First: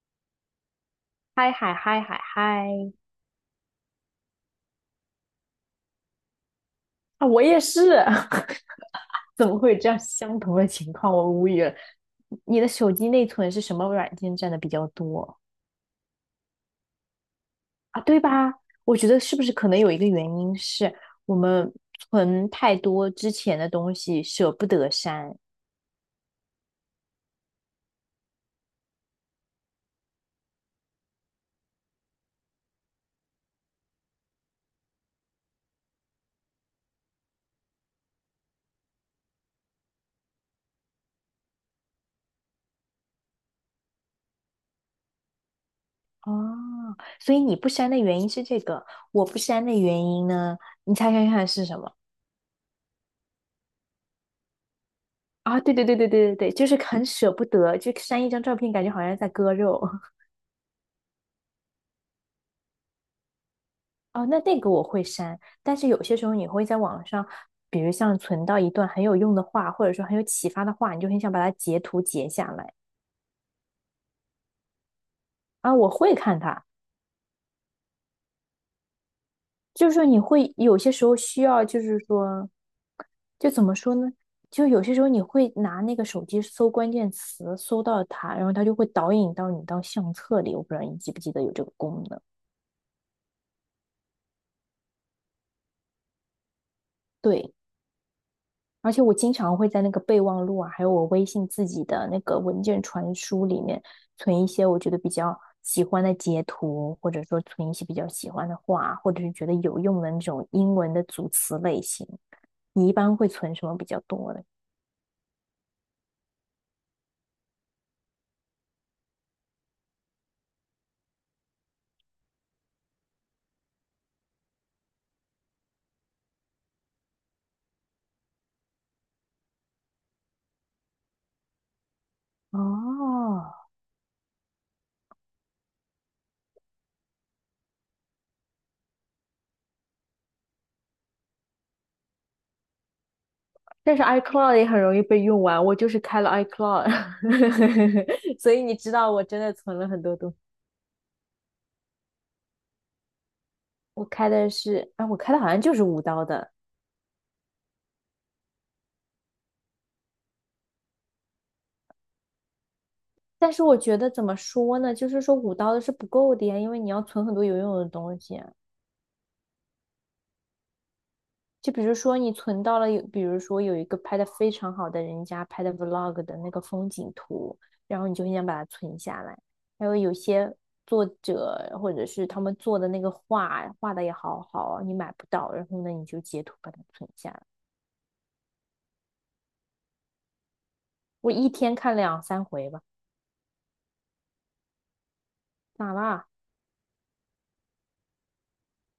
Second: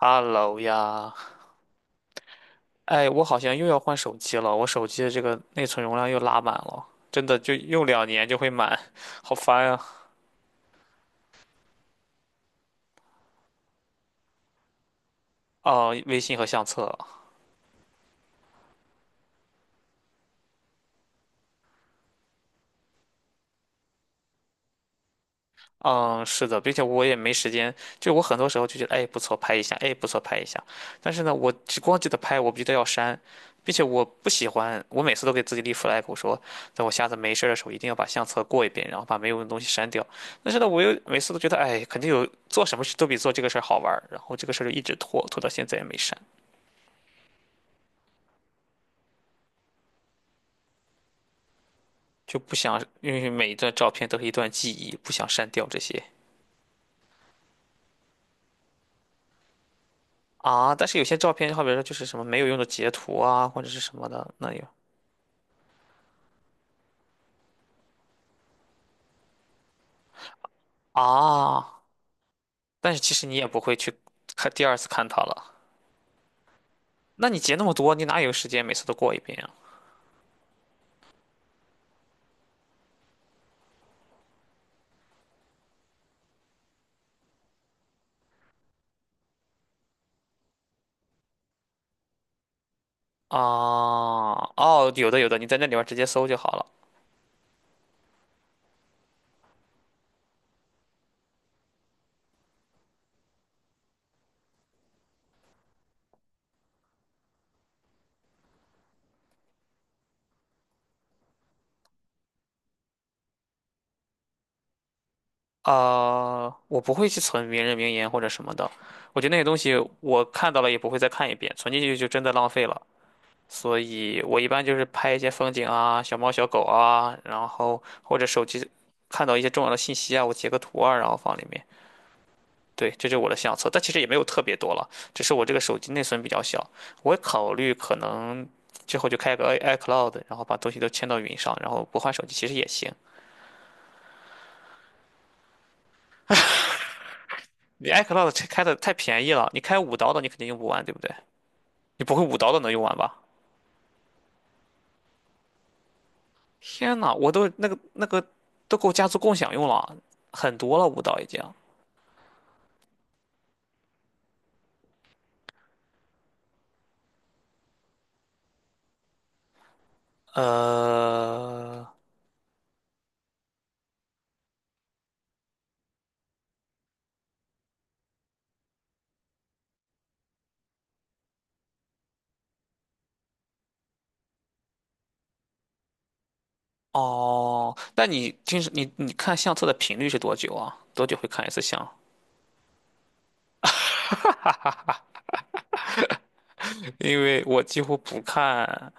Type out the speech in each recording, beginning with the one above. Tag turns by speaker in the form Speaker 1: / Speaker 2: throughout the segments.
Speaker 1: Hello 呀，
Speaker 2: 嗨嗨嗨嗨嗨！
Speaker 1: 哎，我好像又要换手机了，我手机的这个内存容量又拉满了，真
Speaker 2: 啊，
Speaker 1: 的
Speaker 2: 我
Speaker 1: 就
Speaker 2: 也是，
Speaker 1: 用2年就会满，好
Speaker 2: 怎么
Speaker 1: 烦
Speaker 2: 会有
Speaker 1: 啊！
Speaker 2: 这样相同的情况？我无语了。你的手机内存是什么软件占的比较多
Speaker 1: 哦，微信和相册。
Speaker 2: 啊？对吧？我觉得是不是可能有一个原因是我们存太多之前的东西，舍不得删
Speaker 1: 嗯，是的，并且我也没时间，就我很多时候就觉得，哎，不错，拍一下，哎，不错，拍一下。但是呢，我只光记得拍，我不记得要删，并且我不喜欢，我每次都给自己立 flag，我说，等我下次没事儿的时候，一定要把相册过一遍，然后把没有用的东西删掉。但是呢，我又每次都觉得，哎，肯定有做什么事都比做这个事儿好玩儿，然后这个事儿就一直拖，拖到现在也没删，
Speaker 2: 哦。所以你不删的原因是这个，我不删的原因呢？你猜猜看是什么？
Speaker 1: 就不想，因为每一段照片都是一段记忆，不想删
Speaker 2: 啊，
Speaker 1: 掉
Speaker 2: 对
Speaker 1: 这
Speaker 2: 对对
Speaker 1: 些
Speaker 2: 对对对对，就是很舍不得，就删一张照片，感觉好像在割肉。
Speaker 1: 啊。但是有些照片，好比说就是什么没有用的截图啊，或者是什么
Speaker 2: 哦，
Speaker 1: 的，
Speaker 2: 那
Speaker 1: 那
Speaker 2: 那
Speaker 1: 有。
Speaker 2: 个我会删，但是有些时候你会在网上，比如像存到一段很有用的话，或者说很有启发的话，你就很想把它
Speaker 1: 啊，
Speaker 2: 截图截下来
Speaker 1: 但是其实你也不会去看第二次看它了。
Speaker 2: 啊。我会看它，
Speaker 1: 那你截那么多，你哪有时间每次都过一遍
Speaker 2: 就是说你会有些时候需要，就是说，就怎么说呢？就有些时候你会拿那个手机搜关键词，搜到它，然后它就会导引到你到相册里。我不知道你记不记得有这个功能。
Speaker 1: 啊？啊，哦，有的有的，你在那里边儿直接搜就好了。
Speaker 2: 对，而且我经常会在那个备忘录啊，还有我微信自己的那个文件传输里面存一些我觉得比较喜欢的截图，或者说存一些比较喜欢的话，或者是觉得有用的那种英文的组词类型。你一般会存什么比较多的？
Speaker 1: 啊，我不会去存名人名言或者什么的，我觉得那些东西我看到了也不会再看一遍，存进去就真的浪费了。所以我一般就是拍一些风景啊、小猫小狗啊，然后或者手机看到一些重要的信息啊，我截个图啊，然后放里面。对，这就是我的
Speaker 2: 哦，
Speaker 1: 相册，但其实也没有特别多了，只是我这个手机内存比较小。我考虑可能之后就开个 iCloud，然后把东西都迁到云上，然后不换手机其实也行。
Speaker 2: 但是 iCloud 也很容易被用完，我就是开了 iCloud，
Speaker 1: 你 iCloud 这
Speaker 2: 所以
Speaker 1: 开的
Speaker 2: 你知
Speaker 1: 太
Speaker 2: 道我
Speaker 1: 便宜
Speaker 2: 真
Speaker 1: 了，
Speaker 2: 的
Speaker 1: 你
Speaker 2: 存
Speaker 1: 开
Speaker 2: 了
Speaker 1: 五
Speaker 2: 很
Speaker 1: 刀
Speaker 2: 多
Speaker 1: 的你
Speaker 2: 东西。
Speaker 1: 肯定用不完，对不对？你不会五刀的能用完吧？
Speaker 2: 我开的是，啊，我开的好像就是五刀的，
Speaker 1: 天呐，我都那个都够家族共享用了，很多了，五刀已经。
Speaker 2: 但是我觉得怎么说呢，就是说五刀的是不够的呀，因为你要存很多有用的东西啊。就比
Speaker 1: 呃，
Speaker 2: 如说你存到了有，比如说有一个拍的非常好的人家拍的 vlog 的那个风景图，然后你就很想把它存下来。还有有些作者或者是他们做的那个画，画的也好好，你买不到，然后呢你就截图把它存下来。
Speaker 1: 哦，那你平时你看相册的频率是多久啊？多久会
Speaker 2: 我
Speaker 1: 看一
Speaker 2: 一
Speaker 1: 次
Speaker 2: 天
Speaker 1: 相？
Speaker 2: 看2、3回吧，咋啦？
Speaker 1: 因为我几乎不看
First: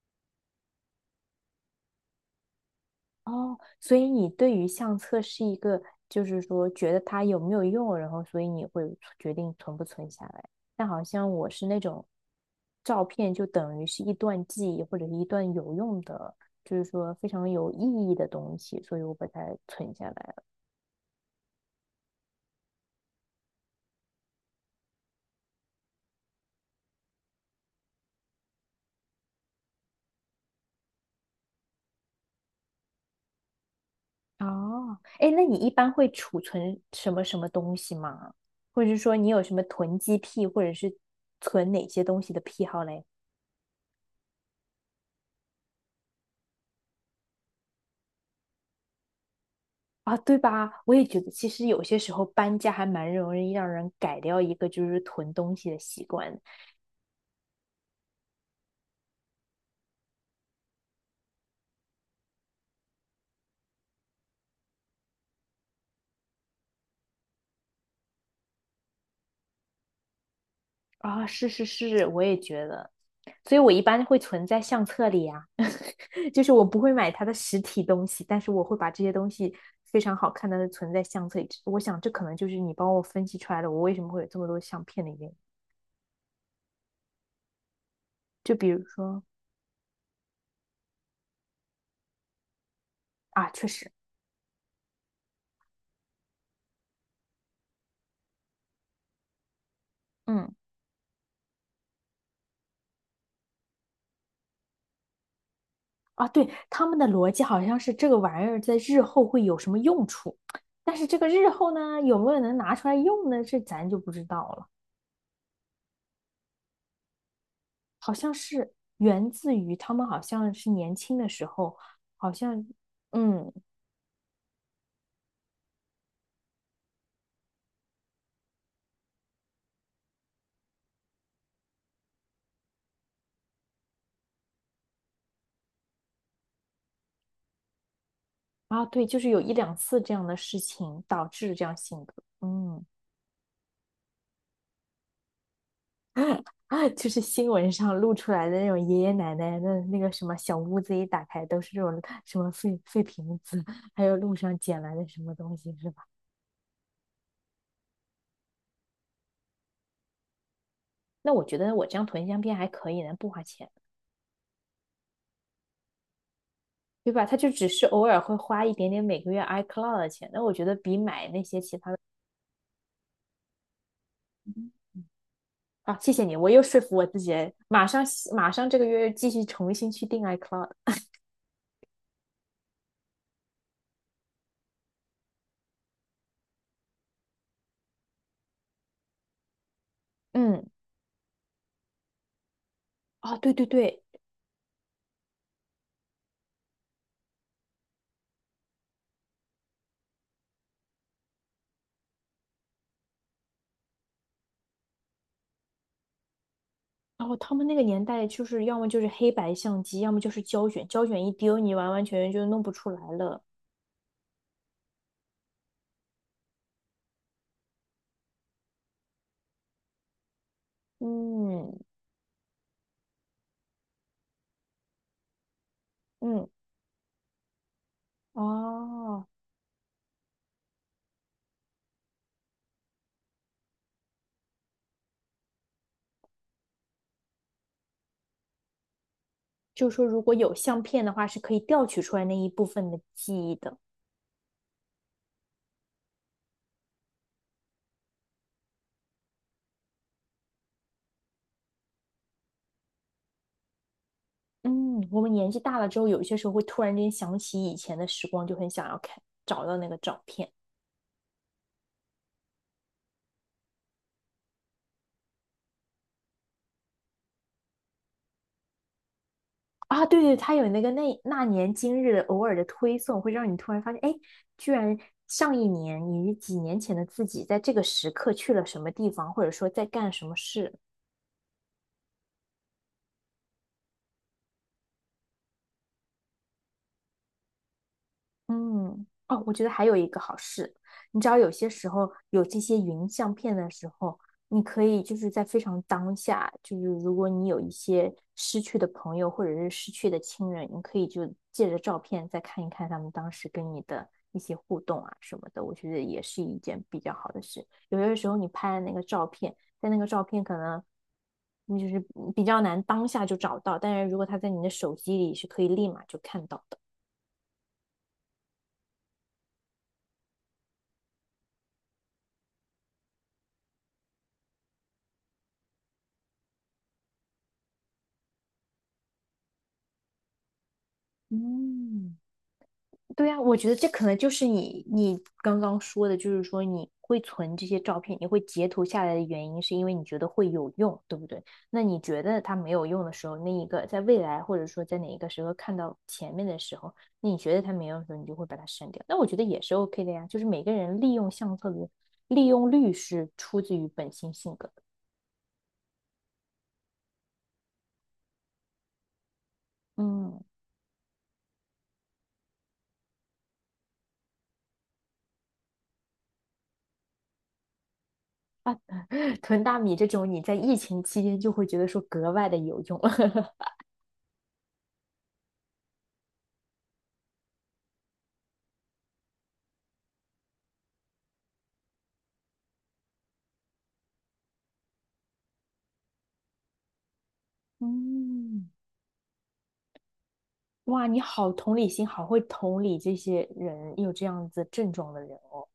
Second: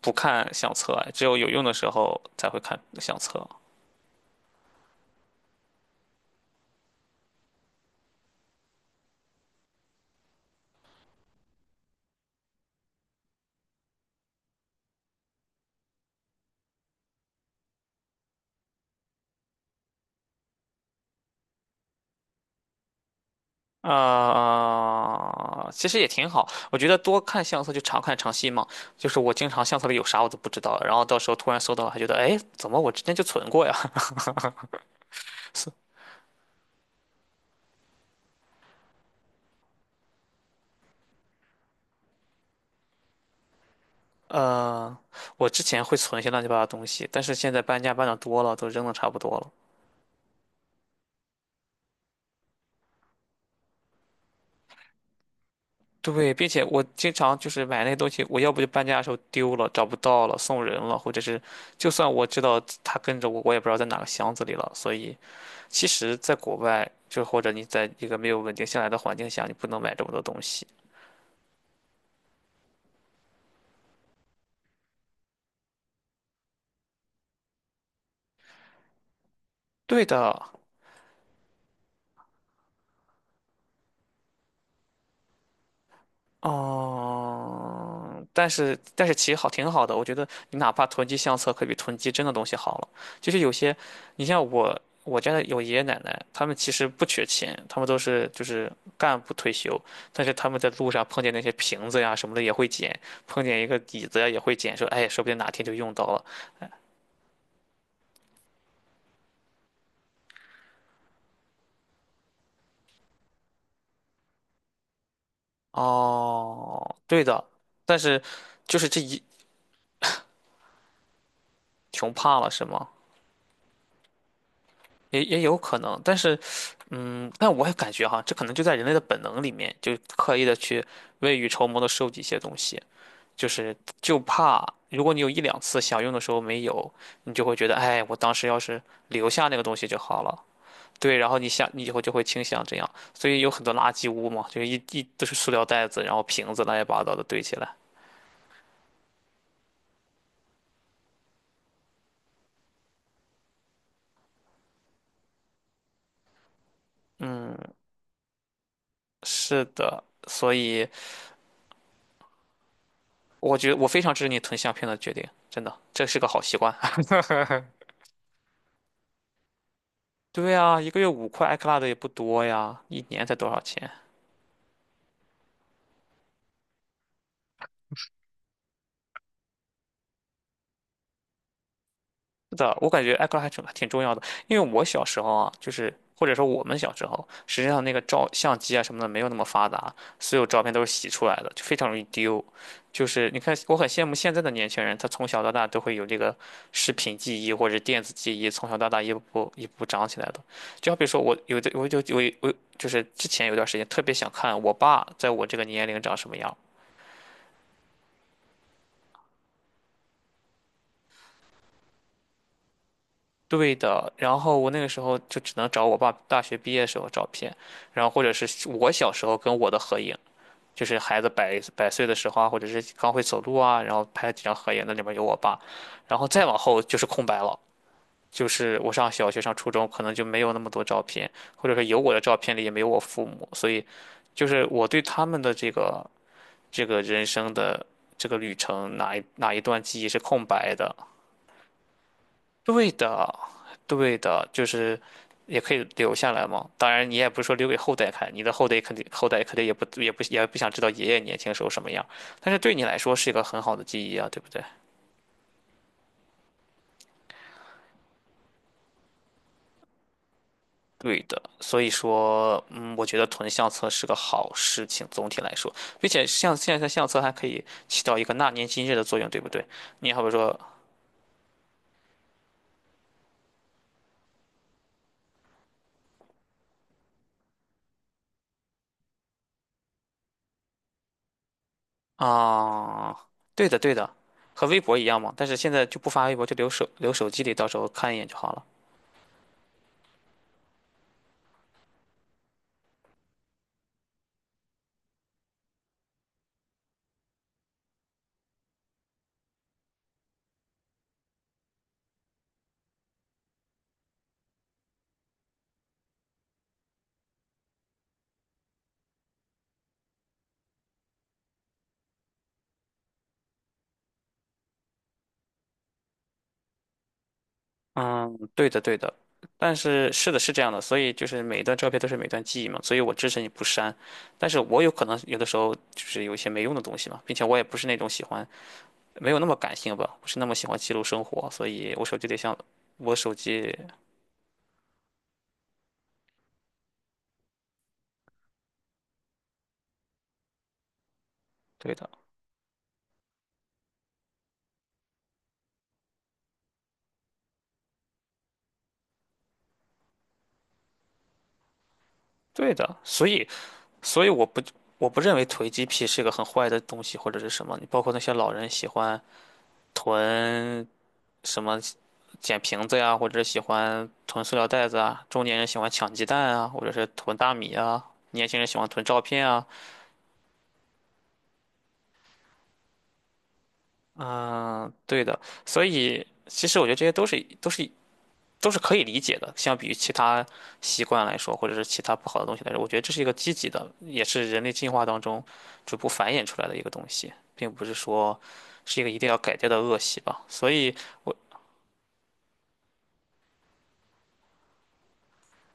Speaker 1: 不看相册，只有有用的时候才会看相册。
Speaker 2: 哦，所以你对于相册是一个，就是说觉得它有没有用，然后所以你会决定存不存下来。但好像我是那种照片就等于是一段记忆或者是一段有用的，就是说非常有意义的东西，所以我把它存下来了。
Speaker 1: 啊、其实也挺好。我觉得多看相册就常看常新嘛。就是我经常相册里有啥我都不知道，然后到时候突然搜到了，还觉得哎，怎么我之前就存过呀？
Speaker 2: 哦，哎，那你一般会储存什么什么东西吗？或者是说你有什么囤积癖，或者是存哪些东西的癖好嘞？
Speaker 1: 呃，我之前会存一些乱七八糟的东西，但是现在搬家搬的多了，都扔的差不多了。
Speaker 2: 啊，对吧？我也觉得，其实有些时候搬家还蛮容易让人改掉一个就是囤东西的习
Speaker 1: 对，
Speaker 2: 惯
Speaker 1: 并且我经常就是买那些东西，我要不就搬家的时候丢了，找不到了，送人了，或者是就算我知道它跟着我，我也不知道在哪个箱子里了，所以。其实，在国外，就或者你在一个没有稳定下来的环境下，你不能买这么多东西。
Speaker 2: 啊。是是是，我也觉得，所以我一般会存在相册里啊，就是我不会买它的实体东西，但是我会把这些东西非
Speaker 1: 对
Speaker 2: 常好
Speaker 1: 的，
Speaker 2: 看的存在相册里。我想这可能就是你帮我分析出来的，我为什么会有这么多相片的原因。
Speaker 1: 嗯，但
Speaker 2: 就比
Speaker 1: 是
Speaker 2: 如
Speaker 1: 但是
Speaker 2: 说
Speaker 1: 其实好挺好的，我觉得你哪怕囤积相册，可比囤积真的东西好了。就是
Speaker 2: 啊，
Speaker 1: 有
Speaker 2: 确
Speaker 1: 些，
Speaker 2: 实，
Speaker 1: 你像我家的有爷爷奶奶，他们其实不缺钱，他们都是就是干部退休，但是他
Speaker 2: 嗯。
Speaker 1: 们在路上碰见那些瓶子呀什么的也会捡，碰见一个椅子呀也会捡，说哎，说不定哪天就用到了。
Speaker 2: 啊，对，他们的逻辑好像是这个玩意儿在日后会有什么用处，但是这个日后呢，有没有能拿出来用呢？这咱就不知道了。
Speaker 1: 哦，对的，但
Speaker 2: 好
Speaker 1: 是
Speaker 2: 像是
Speaker 1: 就是这一
Speaker 2: 源自于他们好像是年轻的时候，
Speaker 1: 穷
Speaker 2: 好
Speaker 1: 怕了是
Speaker 2: 像
Speaker 1: 吗？
Speaker 2: 嗯
Speaker 1: 也也有可能，但是，嗯，但我也感觉哈，这可能就在人类的本能里面，就刻意的去未雨绸缪的收集一些东西，就是就怕如果你有一两次想用的时候没有，你就会觉得，哎，我当时要是
Speaker 2: 啊，对，就
Speaker 1: 留
Speaker 2: 是有
Speaker 1: 下
Speaker 2: 一
Speaker 1: 那个
Speaker 2: 两
Speaker 1: 东西就
Speaker 2: 次这
Speaker 1: 好
Speaker 2: 样的
Speaker 1: 了。
Speaker 2: 事情
Speaker 1: 对，
Speaker 2: 导
Speaker 1: 然后你
Speaker 2: 致这
Speaker 1: 想，
Speaker 2: 样
Speaker 1: 你以后
Speaker 2: 性
Speaker 1: 就
Speaker 2: 格，
Speaker 1: 会倾向这
Speaker 2: 嗯，
Speaker 1: 样，所以有很多垃圾屋嘛，就是一都是塑料袋子，然后瓶子乱七 八
Speaker 2: 就
Speaker 1: 糟
Speaker 2: 是
Speaker 1: 的堆
Speaker 2: 新
Speaker 1: 起来。
Speaker 2: 闻上露出来的那种爷爷奶奶的那个什么小屋子一打开都是这种什么废废瓶子，还有路上捡来的什么东西是吧？
Speaker 1: 嗯，是的，所以
Speaker 2: 那我觉得我这样囤相片还可以呢，不花
Speaker 1: 我觉
Speaker 2: 钱，
Speaker 1: 得我非常支持你囤相片的决定，真的，这是个好习惯。
Speaker 2: 对吧？他就只是偶尔会花一点点每个月 iCloud 的钱，那我
Speaker 1: 对
Speaker 2: 觉得
Speaker 1: 啊，一
Speaker 2: 比
Speaker 1: 个月五
Speaker 2: 买那
Speaker 1: 块，i
Speaker 2: 些
Speaker 1: c l 克
Speaker 2: 其
Speaker 1: u 的
Speaker 2: 他
Speaker 1: 也
Speaker 2: 的
Speaker 1: 不多呀，一年才多少钱？
Speaker 2: 啊，谢谢你，我又说服我自己马上马上这个月继续重新去订 iCloud。
Speaker 1: 是的，我感觉 I c 克 o 还挺重要的，因为我小时候啊，就是或者说我们小时候，实际上那个照相机啊什么的没有那么发达，所有照
Speaker 2: 嗯，
Speaker 1: 片都是洗出来的，就非常容易丢。就是
Speaker 2: 啊，
Speaker 1: 你
Speaker 2: 对
Speaker 1: 看，
Speaker 2: 对
Speaker 1: 我很
Speaker 2: 对，
Speaker 1: 羡慕现在的年轻人，他从小到大都会有这个视频记忆或者电子记忆，从小到大一步步长起来的。就好比说我有的，我就是之前有段时间特别想看我爸在我这个年龄长什么样，
Speaker 2: 然后他们那个年代就是要么就是黑白相机，要么就是胶卷，胶卷一丢你完完全全就弄不出来了。
Speaker 1: 对的，然后我那个时候就只能找我爸大学毕业时候照片，然后或者是我小时候跟我的合影，就是孩子百
Speaker 2: 嗯
Speaker 1: 百岁的时候啊，或者是刚会走路啊，然后拍了几张合影，那里面有我爸，然后再
Speaker 2: 嗯，
Speaker 1: 往后就是空白了，就是我上
Speaker 2: 哦，
Speaker 1: 小学上初中可能就没有那么多照片，或者说有我的照片里也没有我父母，所以就是我对他们的这个人生的这个旅程哪一段
Speaker 2: 就是
Speaker 1: 记
Speaker 2: 说
Speaker 1: 忆是
Speaker 2: 如果
Speaker 1: 空
Speaker 2: 有
Speaker 1: 白
Speaker 2: 相
Speaker 1: 的。
Speaker 2: 片的话，是可以调取出来那一部
Speaker 1: 对
Speaker 2: 分的
Speaker 1: 的，
Speaker 2: 记忆的。
Speaker 1: 对的，就是也可以留下来嘛。当然，你也不是说留给后代看，你的后代肯定也不想知道爷爷年轻时候什么样，但是对你来说是一个很好的记忆啊，对不对？
Speaker 2: 嗯，我们年纪大了之后，有一些时候会突然间想起以前的时光，就很想要看，找到那个照片
Speaker 1: 对的，所以说，嗯，我觉得囤相册是个好事情，总体来说，并且像现在的相册还可以起到一个纳年今日的作用，对不对？
Speaker 2: 啊。
Speaker 1: 你
Speaker 2: 对
Speaker 1: 好比
Speaker 2: 对，它
Speaker 1: 说，
Speaker 2: 有那个那那年今日的偶尔的推送，会让你突然发现，哎，居然上一年你几年前的自己，在这个时刻去了什么地方，或者说在干什么事。
Speaker 1: 啊、对的对的，和微博一样嘛，但是现在就不发微博，就留手机里，到时候看一眼就好了。
Speaker 2: 嗯，哦，我觉得还有一个好事，你知道有些时候有这些云相片的时候，你可以就是在非常当下，就是如果你有一些失去的朋友或者是失去的亲人，你可以就借着照片再看一看他们当时跟你的一些互动啊什么的，我觉得也是一件比较好的事。有些时候你拍的那个照片，在那个照片可能你就是比较难当下就找到，但是如果它在你的手机里是可以立马就看到的。
Speaker 1: 嗯，对的，对的，但是是的，是这样的，所以就是每一段照片都是每段记忆嘛，所以我支持你不删，但是我有可能有的时候就是有一些没用的东西嘛，并且我也不是那种喜欢，没有那么感性吧，不是那么喜欢记录生活，所以我手
Speaker 2: 嗯，
Speaker 1: 机得像我
Speaker 2: 对
Speaker 1: 手
Speaker 2: 呀，我觉得
Speaker 1: 机，
Speaker 2: 这可能就是你你刚刚说的，就是说你会存这些照片，你会截图下来的原因，是因为你觉得会有用，对不对？那
Speaker 1: 对
Speaker 2: 你
Speaker 1: 的，
Speaker 2: 觉得它没有用的时候，那一个在未来或者说在哪一个时候看到前面的时候，那你觉得它没用的时候，你就会把它删掉。那我觉得也是 OK 的呀，就是每个人利用相册的利用
Speaker 1: 对
Speaker 2: 率
Speaker 1: 的，所
Speaker 2: 是
Speaker 1: 以
Speaker 2: 出自于本
Speaker 1: 所以
Speaker 2: 性
Speaker 1: 我
Speaker 2: 性
Speaker 1: 不
Speaker 2: 格的。
Speaker 1: 我不认为囤积癖是个很坏的东西或者是什么，你包括那些老人喜欢
Speaker 2: 嗯，
Speaker 1: 囤什么捡瓶子呀，或者是喜欢囤塑料袋子啊，中年人喜欢抢鸡蛋啊，或者是囤大米啊，年轻人喜欢囤照 片
Speaker 2: 囤
Speaker 1: 啊。
Speaker 2: 大米这种，你在疫情期间就会觉得说格外的有用。
Speaker 1: 嗯，对的，所以其实我觉得这些都是可以理解的，相比于其他习惯来说，或者是其他不好的东西来说，我觉得这是一个积极的，也是人类进化当中逐步繁衍出来的一个东西，并不是说
Speaker 2: 嗯。
Speaker 1: 是一个一定要改掉的恶习吧。所以
Speaker 2: 哇，你
Speaker 1: 我，
Speaker 2: 好同理心，好会同理这些人有这样子症状的人哦。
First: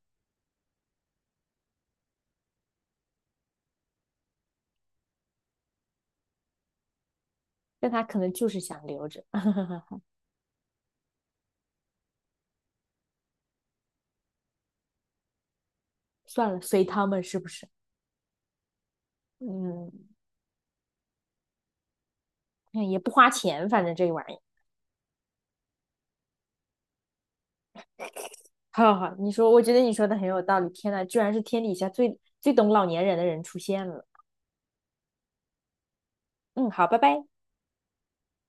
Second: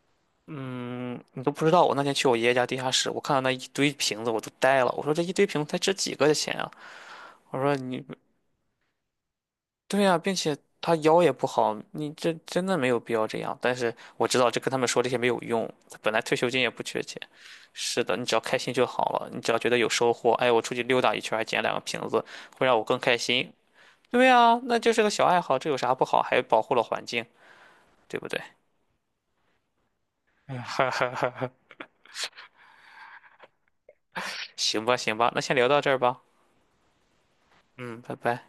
Speaker 1: 嗯，你都不知道，我那天去我爷爷家地下室，我看到那一堆瓶子，我都呆了。我说这一堆瓶子才值几个的钱啊！我说
Speaker 2: 但他
Speaker 1: 你，
Speaker 2: 可能就是想留着，
Speaker 1: 对 呀、并且他腰也不好，你这真的没有必要这样。但是我知道这跟他们说这些没有用，他本来退休
Speaker 2: 算
Speaker 1: 金
Speaker 2: 了，
Speaker 1: 也不
Speaker 2: 随
Speaker 1: 缺
Speaker 2: 他
Speaker 1: 钱。
Speaker 2: 们是不是？
Speaker 1: 是的，你只要开心就好了，你只要觉得有
Speaker 2: 嗯，
Speaker 1: 收获，哎，我出去溜达一圈还捡2个瓶子，会让我
Speaker 2: 那
Speaker 1: 更
Speaker 2: 也不
Speaker 1: 开
Speaker 2: 花
Speaker 1: 心。
Speaker 2: 钱，反正这个玩
Speaker 1: 对
Speaker 2: 意儿
Speaker 1: 呀、那就是个小爱好，这有啥不好？还保护了环境，对不对？
Speaker 2: 好好，好，你说，我觉得你说的很有道理。天呐，居然是天底下最最懂老年人的人出现了。
Speaker 1: 行吧，行吧，那先聊到这儿吧。
Speaker 2: 嗯，好，拜拜。
Speaker 1: 嗯，拜拜。